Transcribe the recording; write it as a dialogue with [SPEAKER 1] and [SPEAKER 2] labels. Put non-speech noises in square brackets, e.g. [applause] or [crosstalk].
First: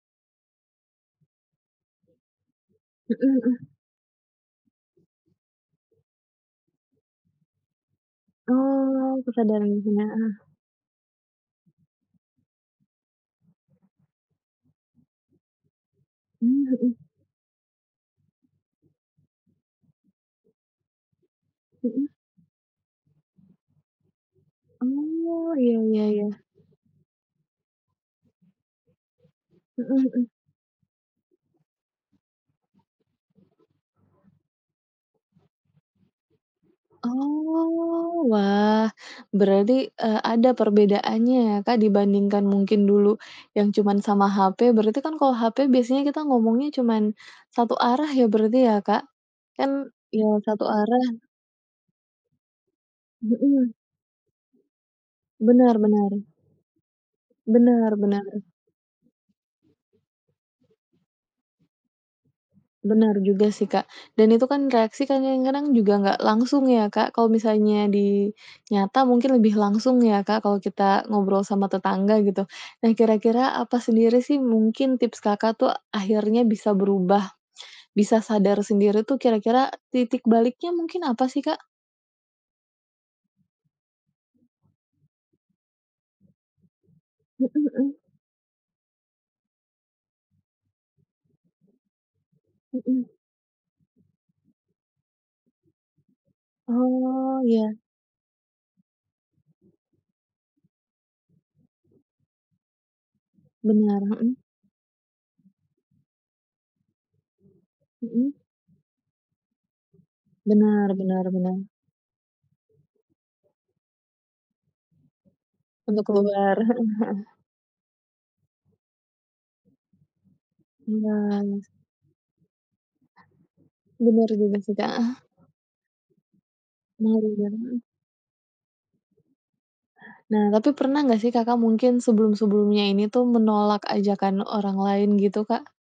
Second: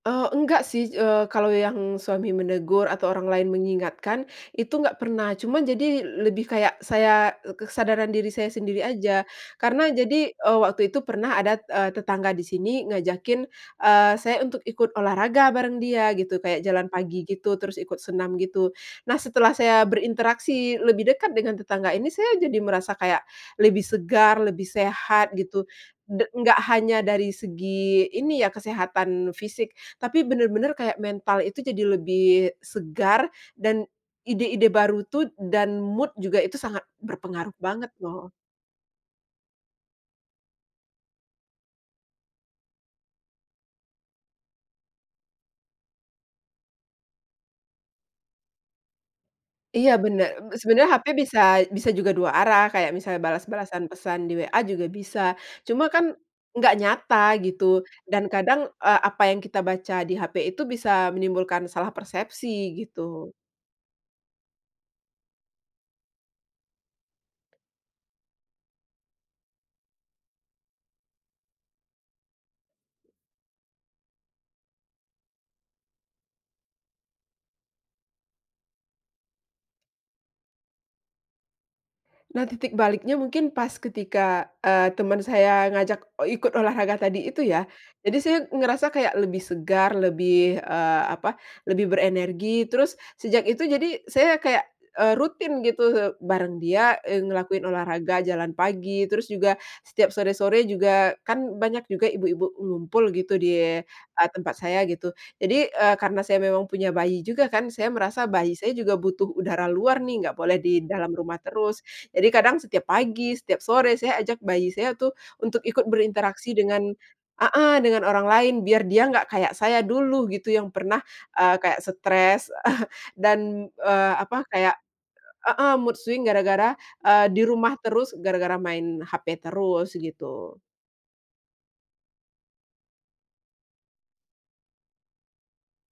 [SPEAKER 1] Eee, enggak sih, eee, kalau yang suami menegur atau orang
[SPEAKER 2] Mhm,
[SPEAKER 1] lain
[SPEAKER 2] mhm.
[SPEAKER 1] mengingatkan itu enggak pernah, cuma jadi l-lebih kayak saya, e k kesadaran diri saya sendiri aja,
[SPEAKER 2] Oh, kesadarannya.
[SPEAKER 1] karena jadi,
[SPEAKER 2] Eh.
[SPEAKER 1] eee, waktu itu pernah ada, eee, tetangga di sini ngajakin, eee, saya untuk ikut olahraga bareng dia gitu, kayak
[SPEAKER 2] Mmm,
[SPEAKER 1] jalan
[SPEAKER 2] mhm.
[SPEAKER 1] pagi, gitu, terus ikut senam, gitu. Nah, setelah saya berinteraksi lebih dekat dengan tetangga ini,
[SPEAKER 2] Mhm.
[SPEAKER 1] saya jadi merasa kayak lebih segar, lebih sehat,
[SPEAKER 2] Oh,
[SPEAKER 1] gitu.
[SPEAKER 2] ya ya
[SPEAKER 1] Da
[SPEAKER 2] ya.
[SPEAKER 1] nggak hanya dari segi ini ya, kesehatan fisik,
[SPEAKER 2] Mhm
[SPEAKER 1] tapi
[SPEAKER 2] mhm.
[SPEAKER 1] bener-bener kayak mental itu jadi lebih segar dan ide-ide baru tuh dan mood juga itu sangat berpengaruh banget,
[SPEAKER 2] Oh,
[SPEAKER 1] loh.
[SPEAKER 2] wah. Berarti, eee, ada perbedaannya ya, Kak, dibandingkan mungkin dulu yang cuman sama HP, berarti kan kalau HP biasanya kita ngomongnya cuman satu arah ya. berarti ya, Kak, kan,
[SPEAKER 1] Iya
[SPEAKER 2] iya,
[SPEAKER 1] bener, be
[SPEAKER 2] satu
[SPEAKER 1] sebenernya
[SPEAKER 2] arah.
[SPEAKER 1] HP bisa, bisa juga 2 arah, kayak misalnya
[SPEAKER 2] Mhm.
[SPEAKER 1] balas-balasan pesan di WA juga bisa,
[SPEAKER 2] Benar
[SPEAKER 1] cuma kan
[SPEAKER 2] benar.
[SPEAKER 1] nggak nyata, gitu,
[SPEAKER 2] Benar, benar.
[SPEAKER 1] dan kadang, eee, apa yang kita baca di HP itu bisa menimbulkan salah persepsi,
[SPEAKER 2] Bener
[SPEAKER 1] gitu.
[SPEAKER 2] juga sih, Kak, dan itu kan reaksi kan kadang-kadang juga nggak langsung ya, Kak. Kalau misalnya di nyata mungkin lebih langsung ya, Kak, kalau kita ngobrol sama tetangga, gitu. Nah, kira-kira apa sendiri sih mungkin tips Kakak tuh akhirnya bisa berubah, bisa sadar sendiri tuh kira-kira titik baliknya mungkin apa sih, Kak?
[SPEAKER 1] Nah, titik baliknya mungkin pas ketika, eee, teman saya mengajak, eee, ikut olahraga tadi itu
[SPEAKER 2] Mhm
[SPEAKER 1] ya,
[SPEAKER 2] mhm.
[SPEAKER 1] jadi saya ngerasa kayak lebih segar, lebih, eee, apa, lebih berenergi, terus
[SPEAKER 2] Mhm.
[SPEAKER 1] sejak itu jadi saya kayak, eee, rutin gitu bareng dia, eee,
[SPEAKER 2] Oh,
[SPEAKER 1] ngelakuin
[SPEAKER 2] ya.
[SPEAKER 1] olahraga jalan pagi, terus juga setiap sore-sore juga kan banyak juga ibu-ibu ngumpul gitu di
[SPEAKER 2] Benar
[SPEAKER 1] a
[SPEAKER 2] mhm.
[SPEAKER 1] tempat saya gitu, jadi, eee, karena saya memang punya bayi juga kan, saya merasa
[SPEAKER 2] Mhm.
[SPEAKER 1] bayi saya juga butuh udara luar nih, nggak boleh di
[SPEAKER 2] Bener
[SPEAKER 1] dalam
[SPEAKER 2] bener
[SPEAKER 1] rumah
[SPEAKER 2] benar.
[SPEAKER 1] terus, jadi kadang setiap pagi setiap sore saya ajak bayi saya itu untuk ikut
[SPEAKER 2] Untuk
[SPEAKER 1] berinteraksi
[SPEAKER 2] keluar, heeh
[SPEAKER 1] dengan
[SPEAKER 2] heeh.
[SPEAKER 1] heeh, dengan orang lain biar dia nggak kayak saya dulu, gitu, yang pernah, eee,
[SPEAKER 2] Benar.
[SPEAKER 1] kayak stres [chuckles] dan, eee,
[SPEAKER 2] Bener
[SPEAKER 1] apa,
[SPEAKER 2] juga sih,
[SPEAKER 1] kayak
[SPEAKER 2] Kak, heeh.
[SPEAKER 1] e heeh, mood swing gara-gara, eee,
[SPEAKER 2] Mari
[SPEAKER 1] di
[SPEAKER 2] dan
[SPEAKER 1] rumah
[SPEAKER 2] heeh.
[SPEAKER 1] terus, gara-gara main HP terus,
[SPEAKER 2] Nah,
[SPEAKER 1] gitu.
[SPEAKER 2] tapi pernah nggak sih Kakak mungkin sebelum-sebelumnya ini tuh menolak ajakan orang lain gitu, Kak?